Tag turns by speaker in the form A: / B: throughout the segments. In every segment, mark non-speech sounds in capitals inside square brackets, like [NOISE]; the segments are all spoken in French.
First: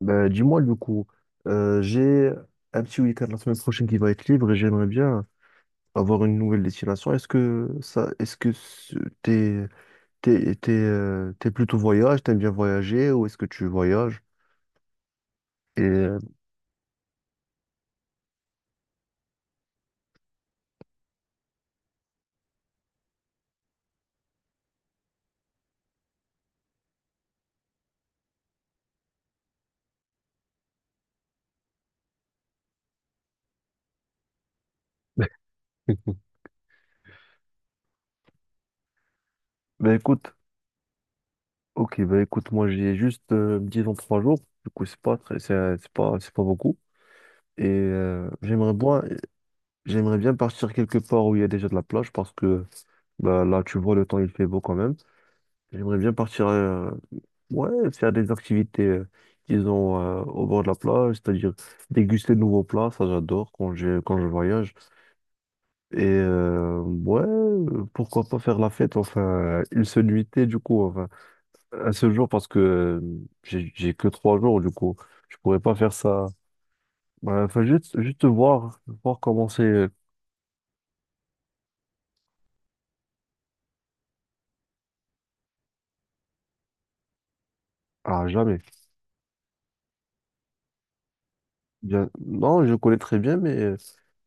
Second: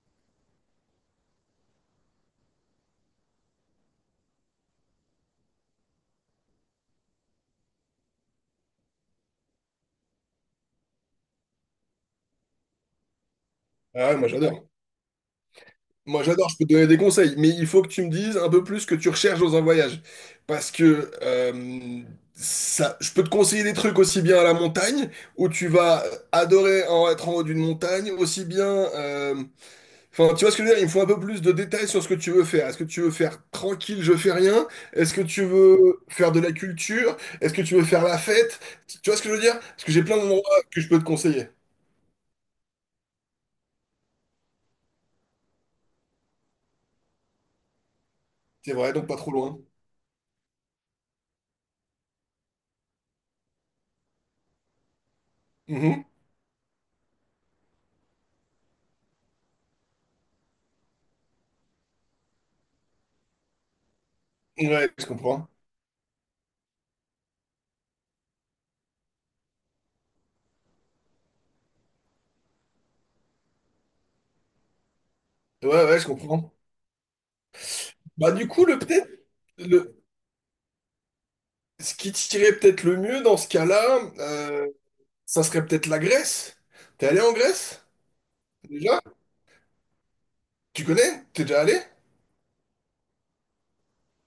A: Bah, dis-moi du coup, j'ai un petit week-end la semaine prochaine qui va être libre et j'aimerais bien avoir une nouvelle destination. Est-ce que ça, est-ce que ce- t'es, t'es plutôt voyage, t'aimes bien voyager ou est-ce que tu
B: Ah ouais,
A: voyages?
B: moi j'adore.
A: Et euh,
B: Moi j'adore, je peux te donner des conseils, mais il faut que tu me dises un peu plus ce que tu recherches dans un voyage. Parce que ça, je peux te conseiller des trucs aussi bien à la montagne, où tu vas adorer en être en haut d'une montagne, aussi bien, euh, enfin, tu vois ce que je veux dire? Il me faut un peu plus de détails sur ce que tu veux faire. Est-ce que tu veux faire tranquille, je fais rien? Est-ce que tu veux faire de
A: [LAUGHS]
B: la culture? Est-ce que tu veux faire la fête? Tu vois ce que je veux dire? Parce que
A: bah,
B: j'ai plein
A: écoute,
B: d'endroits que je peux te conseiller.
A: ok, bah écoute, moi j'ai juste 10 ans 3 jours, du coup c'est pas beaucoup. Et euh,
B: C'est
A: j'aimerais
B: vrai,
A: bien,
B: donc pas trop loin.
A: j'aimerais bien partir quelque part où il y a déjà de la plage parce que bah, là, tu vois, le temps, il fait beau quand même. J'aimerais
B: Mhm.
A: bien partir, ouais, faire des activités, disons, au bord de la plage, c'est-à-dire déguster de nouveaux plats, ça j'adore quand je voyage.
B: Ouais, je comprends.
A: Ouais, pourquoi pas faire la fête, enfin, une seule nuitée, du coup, enfin, un seul jour, parce que j'ai que 3 jours, du coup, je pourrais
B: Ouais,
A: pas faire
B: ouais, je
A: ça.
B: comprends.
A: Ouais, enfin, juste
B: Bah, du coup,
A: voir comment c'est.
B: le, ce qui tirait peut-être le mieux dans ce cas-là, ça serait peut-être la Grèce. T'es allé en Grèce?
A: Ah, jamais.
B: Déjà? Tu connais? T'es déjà allé?
A: Bien... Non, je connais très bien, mais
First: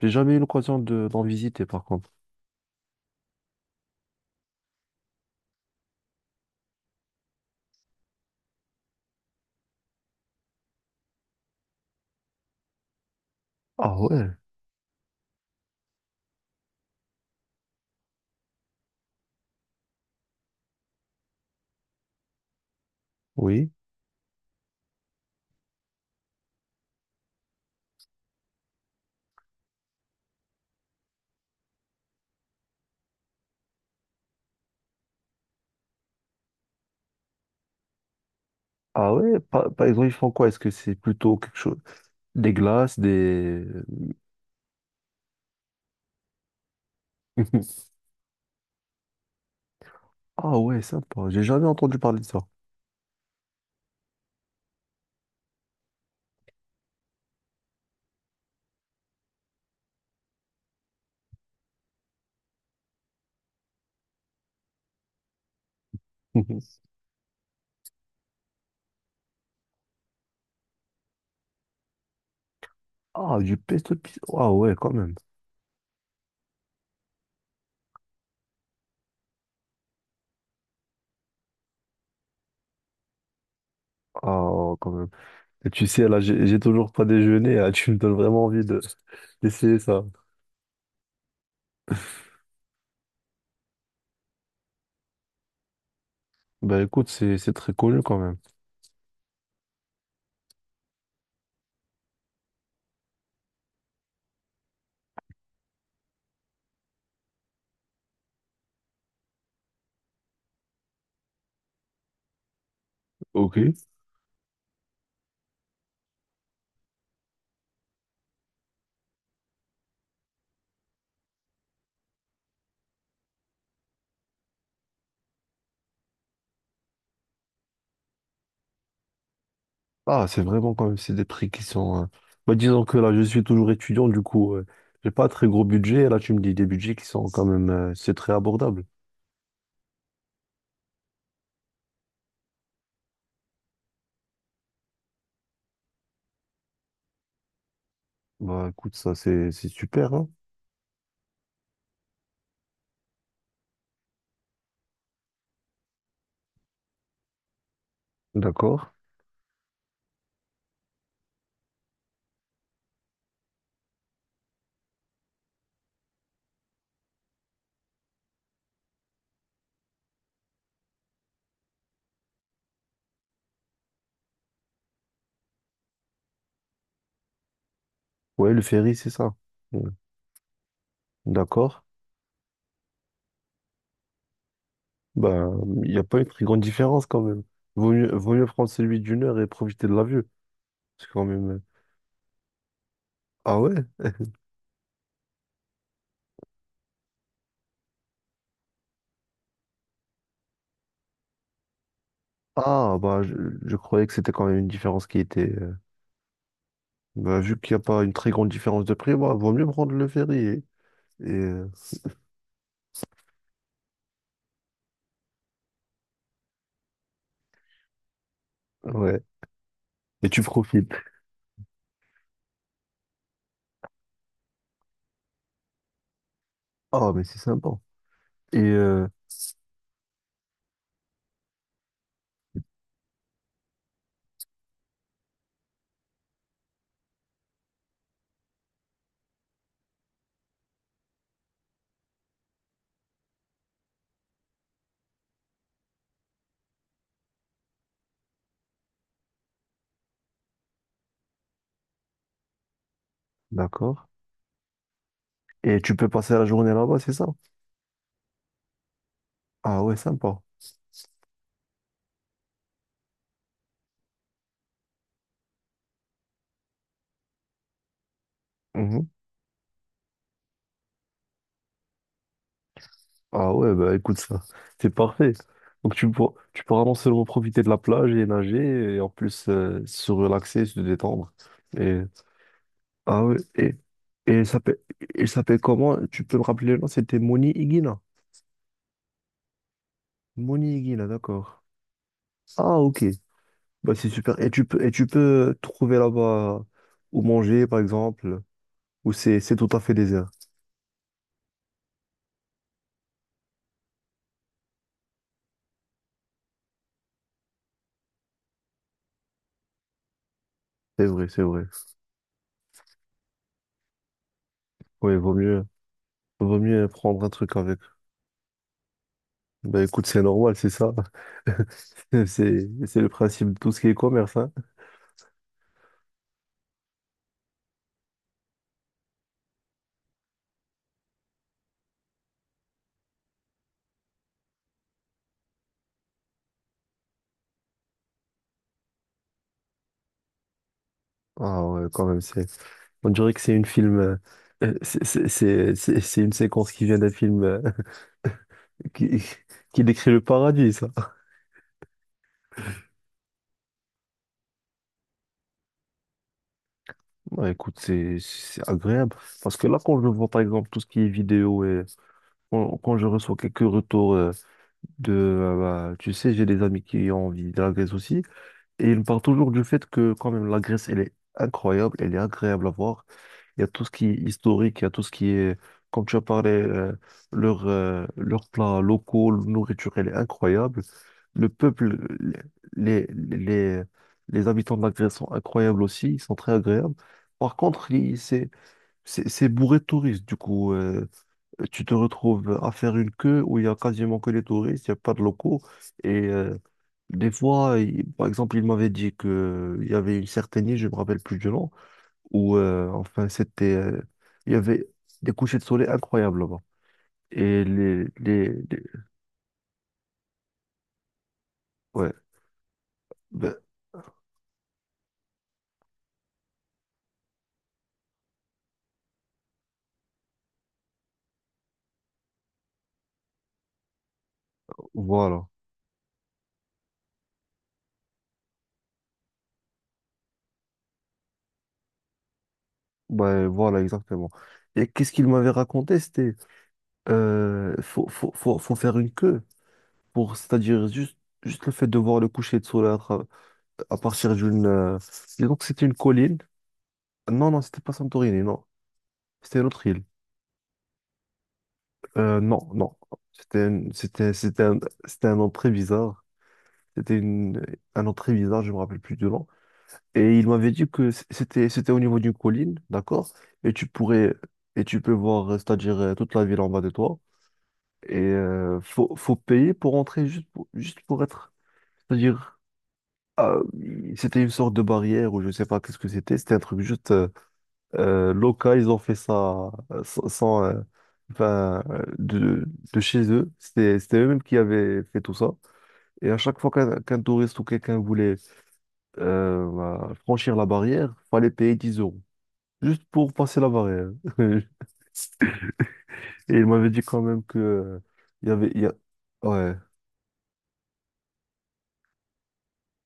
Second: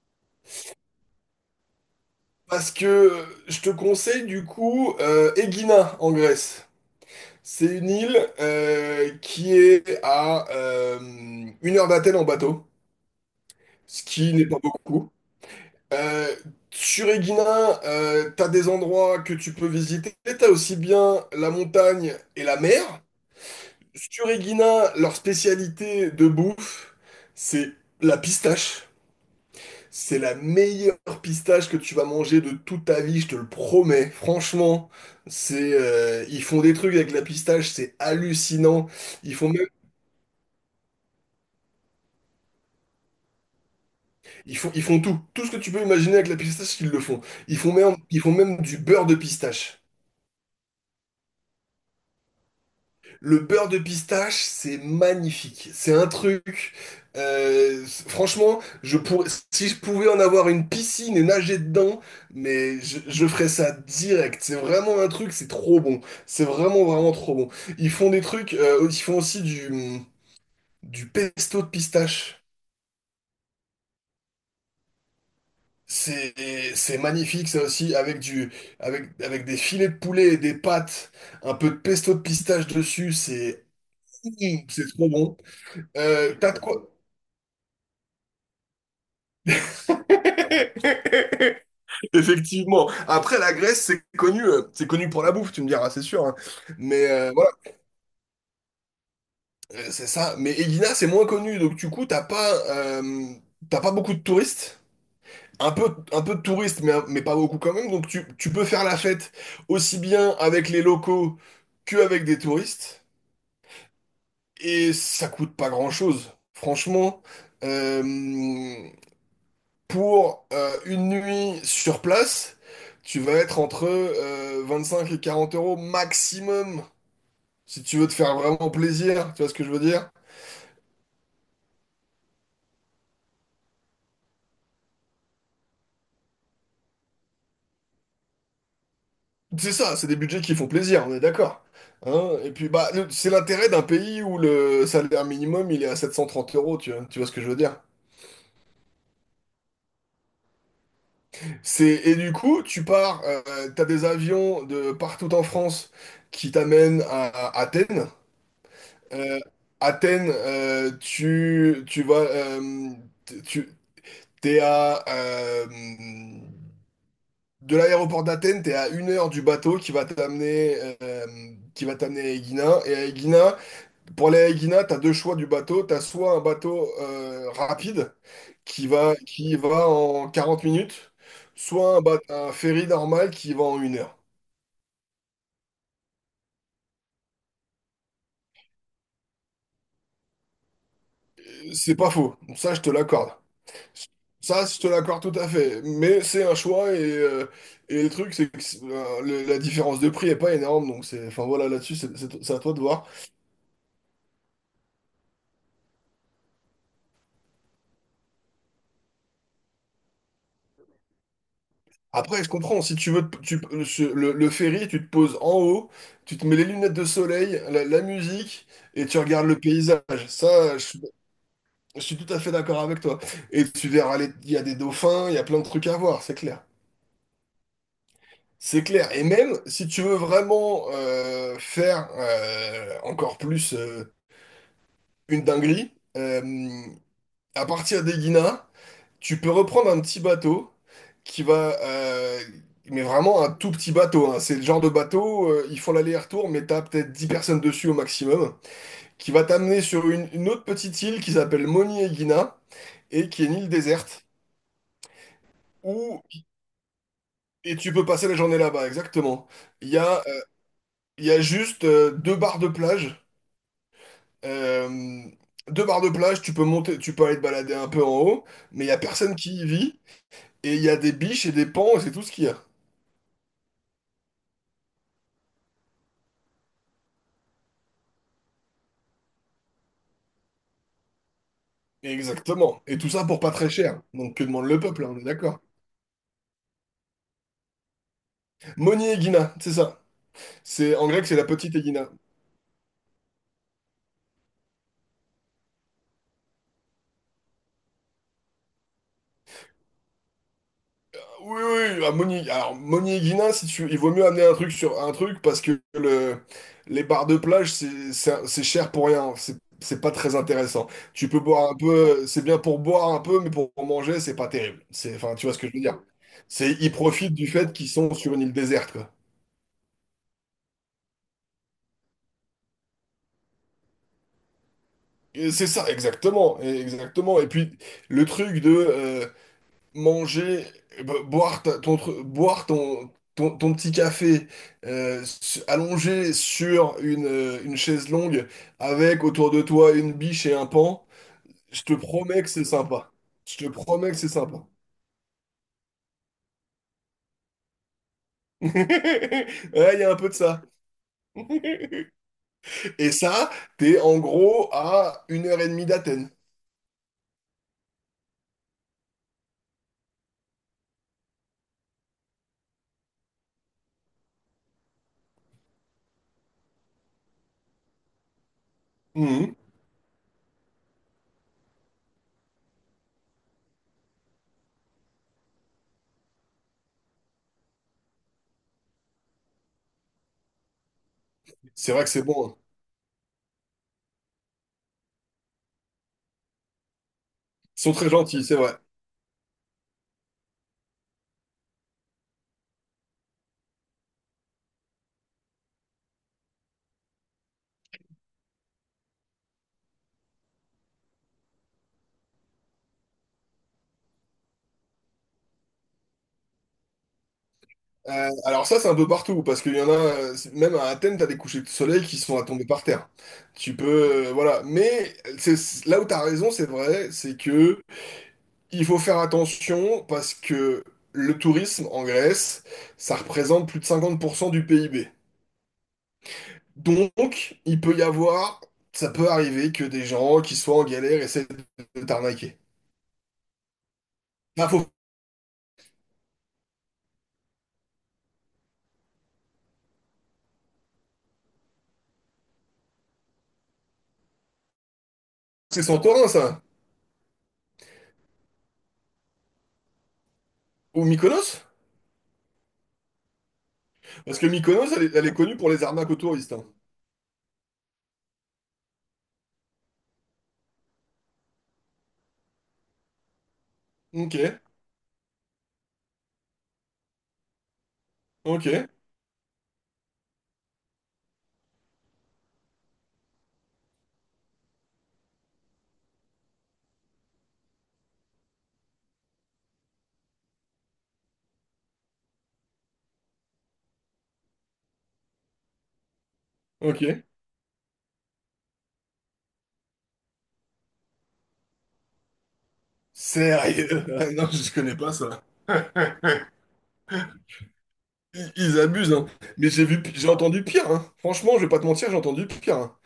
A: j'ai jamais eu l'occasion d'en visiter, par contre.
B: Parce que je te conseille, du coup, Egina, en Grèce. C'est une île qui est à 1 heure d'Athènes en bateau,
A: Ah
B: ce
A: ouais,
B: qui n'est pas beaucoup. Euh, Sur Egina, t'as des endroits que tu peux visiter. T'as aussi bien la montagne et la mer.
A: oui.
B: Stureguina, leur spécialité de bouffe, c'est la pistache. C'est la meilleure pistache que tu vas manger de toute ta vie, je te le promets. Franchement, c'est ils font des trucs avec la pistache, c'est hallucinant.
A: Ah
B: Ils
A: ouais,
B: font même,
A: par exemple, ils font quoi? Est-ce que c'est plutôt quelque chose... Des glaces, des...
B: ils font tout, tout ce que tu peux imaginer avec la pistache, ils le font. Ils font
A: [LAUGHS]
B: même, ils font même du beurre de pistache.
A: Ah ouais, sympa. J'ai jamais entendu parler de ça.
B: Le beurre de pistache, c'est magnifique. C'est un truc. Franchement, je pourrais, si je pouvais en avoir une piscine et nager dedans, mais je ferais ça direct. C'est vraiment un truc, c'est trop bon. C'est
A: [LAUGHS]
B: vraiment, vraiment trop bon. Ils font des trucs, ils font aussi du pesto de pistache.
A: Ah, du pesto pizza. Ah ouais, quand même.
B: C'est, c'est magnifique, ça aussi, avec des filets de poulet et des pâtes, un peu de pesto de pistache dessus, c'est, Mmh,
A: Ah,
B: c'est
A: quand
B: trop
A: même.
B: bon.
A: Et tu sais, là, j'ai
B: T'as
A: j'ai
B: de quoi?
A: toujours pas déjeuné. Là, tu me donnes vraiment envie de d'essayer ça.
B: Effectivement. Après, la Grèce, c'est connu pour la bouffe, tu me diras, c'est sûr, hein.
A: Ben écoute,
B: Mais
A: c'est
B: voilà,
A: c'est très connu quand même.
B: c'est ça. Mais Elina, c'est moins connu, donc du coup, t'as pas beaucoup de touristes. Un peu de touristes, mais pas beaucoup quand même. Donc tu peux faire la fête aussi bien avec les locaux qu'avec des touristes.
A: Ok.
B: Et ça coûte pas grand-chose. Franchement, euh, pour une nuit sur place, tu vas être entre 25 et 40 euros maximum, si tu veux te faire vraiment plaisir, tu vois ce que je veux dire?
A: Ah, c'est vraiment quand même, c'est des prix qui sont... bah, disons que là, je suis toujours étudiant, du coup, j'ai pas un très gros budget. Et là, tu me dis des budgets qui sont quand même... c'est très abordable.
B: C'est ça, c'est des budgets qui font plaisir, on est d'accord. Hein. Et puis bah c'est l'intérêt d'un pays où le salaire minimum il est à 730 euros, tu vois ce que je veux dire?
A: Bah écoute, ça c'est super, hein.
B: C'est Et du coup tu pars, t'as des avions de partout en France qui t'amènent à Athènes.
A: D'accord.
B: Euh, Athènes, tu, T'es à, euh, de l'aéroport d'Athènes, t'es à 1 heure du bateau qui va t'amener euh, à Aegina. Et à Aegina, pour aller à Aegina, t'as deux choix du bateau. T'as soit un bateau rapide
A: Ouais, le
B: qui
A: ferry, c'est
B: va,
A: ça.
B: qui va
A: Ouais.
B: en 40 minutes,
A: D'accord.
B: soit un ferry normal qui va en 1 heure.
A: Bah, il n'y a pas une très grande différence quand même. Vaut mieux prendre celui d'une heure et profiter de la vue. C'est quand même.
B: C'est pas faux, ça je te l'accorde.
A: Ah ouais?
B: Ça, je te l'accorde tout à fait. Mais c'est un choix et le truc, c'est que la différence de prix est pas énorme. Donc, enfin voilà, là-dessus, c'est à toi de
A: Ah
B: voir.
A: bah je croyais que c'était quand même une différence qui était. Bah vu qu'il n'y a pas une très grande différence de prix, bah vaut mieux prendre le ferry. Et, euh,
B: Après, je comprends, si tu veux, le ferry, tu te poses en haut, tu te mets les lunettes de soleil, la musique, et tu
A: ouais.
B: regardes le paysage.
A: Et tu
B: Ça,
A: profites.
B: je suis tout à fait d'accord avec toi. Et tu verras, il y a des dauphins, il y a plein de trucs à voir, c'est clair.
A: Ah mais c'est sympa. Et
B: C'est
A: euh,
B: clair. Et même si tu veux vraiment faire encore plus une dinguerie, à partir des Guinées. Tu peux reprendre un petit bateau qui va, mais vraiment un tout petit bateau, hein. C'est le genre de bateau, ils font l'aller-retour, mais t'as peut-être 10 personnes dessus au maximum, qui va t'amener sur une autre petite île qui s'appelle Moni Egina et qui est une île
A: d'accord.
B: déserte
A: Et tu peux
B: où
A: passer la journée là-bas, c'est ça?
B: et tu peux passer la journée là-bas, exactement.
A: Ah
B: Il
A: ouais,
B: y a,
A: sympa.
B: euh, il y a juste deux barres de plage. Euh, Deux barres de plage, tu peux monter, tu peux aller te balader un peu en haut, mais il y a
A: Mmh.
B: personne qui y vit et il y a des biches et des pans et c'est tout ce qu'il y a.
A: Ah ouais, bah écoute ça, c'est parfait. Donc tu pourras non seulement profiter de la plage et nager, et en plus se relaxer, se détendre. Et,
B: Exactement. Et tout
A: ah
B: ça
A: ouais,
B: pour pas très cher.
A: et
B: Donc que demande le peuple, hein, on est
A: il s'appelle
B: d'accord.
A: comment? Tu peux me rappeler le nom? C'était Moni Higuina.
B: Moni Egina, c'est ça.
A: Moni
B: C'est
A: Higuina,
B: en grec, c'est la
A: d'accord.
B: petite Egina.
A: Ah ok, bah c'est super. Et tu peux trouver là-bas où manger, par exemple. Ou c'est tout à fait désert?
B: Oui, oui, oui. Ah, Moni. Alors Moni Egina, si tu, il vaut mieux amener un truc sur un truc parce que les bars de plage c'est cher pour rien. C'est pas très intéressant.
A: C'est vrai,
B: Tu peux
A: c'est vrai.
B: boire un peu, c'est bien pour boire un peu, mais pour manger c'est pas terrible.
A: Oui,
B: C'est Enfin, tu vois ce que je veux dire.
A: vaut
B: C'est
A: mieux
B: Ils
A: prendre un
B: profitent du
A: truc
B: fait
A: avec.
B: qu'ils sont sur une île déserte quoi.
A: Bah écoute, c'est normal, c'est ça. [LAUGHS] C'est le principe de tout ce qui est commerce, hein.
B: Et c'est ça, exactement, exactement. Et puis le truc de, manger, boire ton petit café allongé sur une chaise longue avec autour de toi une biche et un pan,
A: Ah
B: je
A: ouais,
B: te
A: quand même,
B: promets
A: c'est.
B: que c'est
A: On
B: sympa.
A: dirait que c'est
B: Je
A: une
B: te
A: film.
B: promets que c'est sympa.
A: C'est une séquence qui vient d'un film [LAUGHS]
B: [LAUGHS]
A: qui, qui
B: Ouais, il y
A: décrit
B: a un
A: le
B: peu de ça.
A: paradis, ça.
B: [LAUGHS] Et ça, t'es en gros à 1 heure et demie d'Athènes.
A: Ouais, écoute, c'est agréable. Parce que là, quand je vois par exemple tout ce qui est vidéo et quand je reçois quelques retours. de, euh, bah, tu sais, j'ai des amis qui ont envie de la Grèce aussi, et ils me parlent toujours
B: Mhm.
A: du fait que quand même la Grèce, elle est incroyable, elle est agréable à voir. Il y a tout ce qui est historique, il y a tout ce qui est, comme tu as parlé, leurs plats locaux, leur nourriture, elle est incroyable. Le
B: C'est
A: peuple,
B: vrai que c'est bon, hein.
A: les, les, les, les habitants de la Grèce sont incroyables aussi, ils sont très agréables. Par
B: Ils
A: contre,
B: sont très gentils,
A: c'est,
B: c'est vrai.
A: c'est c'est bourré de touristes, du coup. Tu te retrouves à faire une queue où il y a quasiment que les touristes, il n'y a pas de locaux. Et euh, des fois, par exemple, il m'avait dit que il y avait une certaine île, je ne me rappelle plus du nom, où enfin il y avait des couchers de soleil incroyables là-bas. Et les, les,
B: Alors ça,
A: les-
B: c'est un peu partout, parce qu'il y en a, même à Athènes, t'as des couchers de soleil
A: ouais,
B: qui sont à tomber par terre.
A: ben,
B: Tu peux, voilà. Mais là où t'as raison, c'est vrai, c'est que il faut faire attention, parce que le tourisme en Grèce, ça représente plus de 50% du PIB.
A: voilà,
B: Donc, il peut y avoir, ça peut arriver que des gens qui soient en galère essaient de t'arnaquer.
A: ouais, voilà exactement.
B: Bah, faut
A: Et qu'est-ce qu'il m'avait raconté? C'était, faut, faut, faut, faut faire une queue. C'est-à-dire juste le fait de voir le coucher de soleil à partir d'une. Disons que
B: c'est
A: c'était une
B: Santorin,
A: colline.
B: ça.
A: Non, non, c'était pas Santorini, non. C'était une autre île.
B: Ou Mykonos?
A: Non, non. C'était une- c'était,
B: Parce que Mykonos, elle, est elle
A: c'était
B: est
A: un nom
B: connue
A: très
B: pour les arnaques aux
A: bizarre.
B: touristes, hein.
A: C'était un nom très bizarre, je me rappelle plus du nom. Et il m'avait dit que c'était au niveau d'une colline, d'accord? Et tu pourrais,
B: Ok,
A: et tu peux voir, c'est-à-dire toute la ville en bas de toi. Et
B: ok.
A: euh, faut, faut payer pour entrer juste pour être, c'est-à-dire Ah, c'était une sorte de barrière ou je sais pas qu'est-ce que c'était. C'était un truc juste local. Ils ont fait ça sans, sans, enfin, de chez eux. C'était eux-mêmes qui avaient fait tout ça. Et à chaque fois qu'un
B: Ok.
A: touriste ou quelqu'un voulait bah, franchir la barrière, fallait payer 10 € juste pour passer la
B: Sérieux?
A: barrière.
B: [LAUGHS] Non, je
A: [LAUGHS]
B: connais pas ça.
A: Et ils m'avaient dit quand même que
B: Ils, ils
A: il y a...
B: abusent, hein. Mais
A: Ouais,
B: j'ai entendu pire, hein. Franchement, je vais pas te mentir, j'ai entendu pire, hein.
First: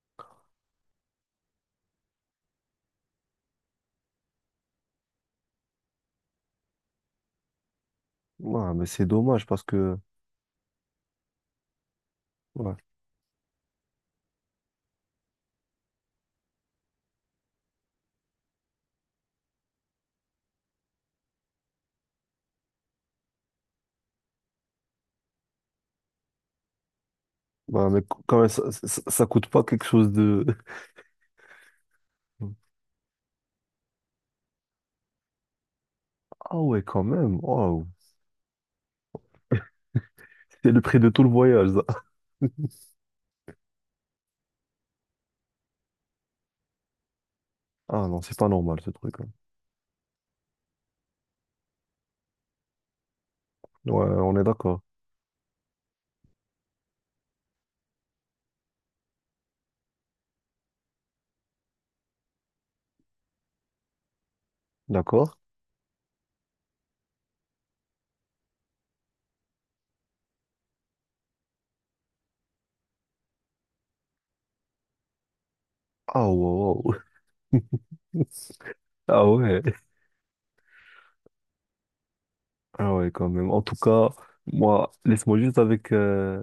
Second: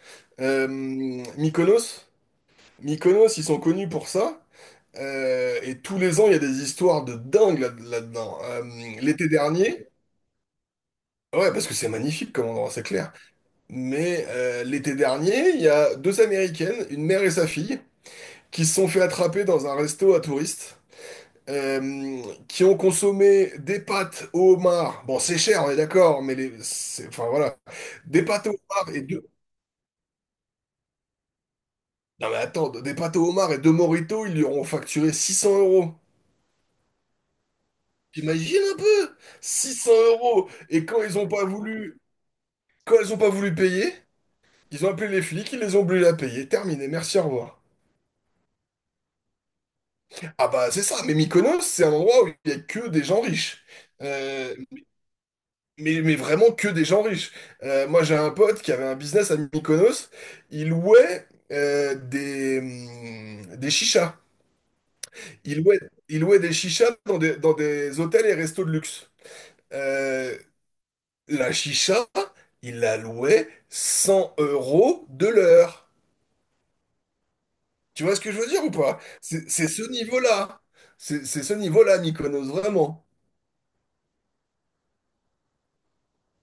B: Euh, Mykonos, Mykonos, ils sont connus pour ça. Et tous les ans, il y a des histoires de dingue là-dedans.
A: ouais, mais c'est
B: L'été
A: dommage parce
B: dernier,
A: que
B: ouais, parce que c'est magnifique comme endroit,
A: ouais,
B: c'est clair. Mais l'été dernier, il y a deux Américaines, une mère et sa fille, qui se sont fait attraper dans un resto à touristes, qui ont consommé des pâtes au homard. Bon, c'est cher, on est d'accord, mais enfin voilà,
A: ouais, mais
B: des
A: quand
B: pâtes
A: même
B: au homard et
A: ça
B: deux.
A: coûte pas quelque chose de
B: Non mais
A: [LAUGHS]
B: attends, des pâtes au homard et deux mojitos, ils lui auront facturé 600 euros.
A: Ah ouais, quand même. Waouh.
B: T'imagines un peu? 600 euros.
A: C'est le
B: Et
A: prix de tout le voyage, ça. [LAUGHS]
B: quand ils ont pas voulu payer, ils ont appelé les flics, ils les ont obligés à payer. Terminé, merci, au revoir.
A: Ah non, c'est pas normal, ce truc, hein.
B: Ah bah c'est ça, mais Mykonos, c'est un endroit où il y a que des gens riches.
A: Ouais, on est
B: Euh,
A: d'accord.
B: mais vraiment que des gens riches. Moi, j'ai un pote qui avait un business à Mykonos. Il louait des chichas.
A: D'accord?
B: Il louait, il louait des chichas dans des hôtels et restos de luxe. Euh, la chicha, il la louait 100 euros de l'heure.
A: Ah wow. Wow.
B: Tu vois ce que je veux dire ou
A: [LAUGHS]
B: pas?
A: Ah
B: C'est
A: ouais.
B: c'est ce niveau-là. C'est ce niveau-là, Mykonos,
A: Ah
B: vraiment.
A: ouais, quand même. En tout cas, moi, laisse-moi juste avec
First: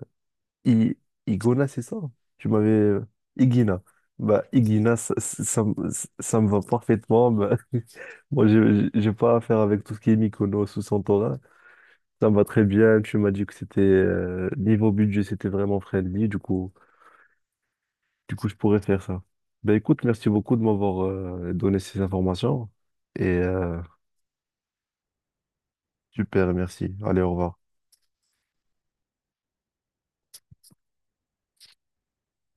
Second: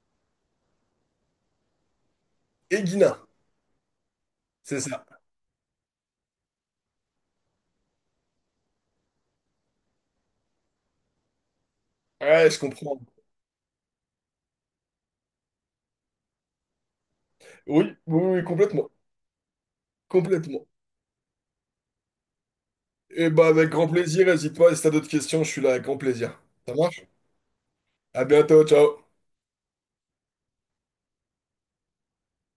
A: I- Igona, c'est ça? Tu m'avais...
B: Et Guina,
A: Igina. Bah,
B: c'est
A: Igina,
B: ça.
A: ça me va parfaitement. Bah, [LAUGHS] moi, j'ai pas affaire avec tout ce qui est Mykonos ou Santorin. Ça me va
B: Ouais, je
A: très
B: comprends.
A: bien. Tu m'as dit que c'était... niveau budget, c'était vraiment friendly.
B: Oui, oui,
A: Du
B: oui,
A: coup, je pourrais
B: complètement.
A: faire ça. Ben écoute, merci beaucoup de
B: Complètement.
A: m'avoir donné ces informations. Et
B: Eh ben, avec
A: euh,
B: grand plaisir. N'hésite pas, si t'as d'autres questions, je suis là avec grand plaisir.
A: super,
B: Ça
A: merci.
B: marche?
A: Allez, au revoir.
B: À bientôt, ciao.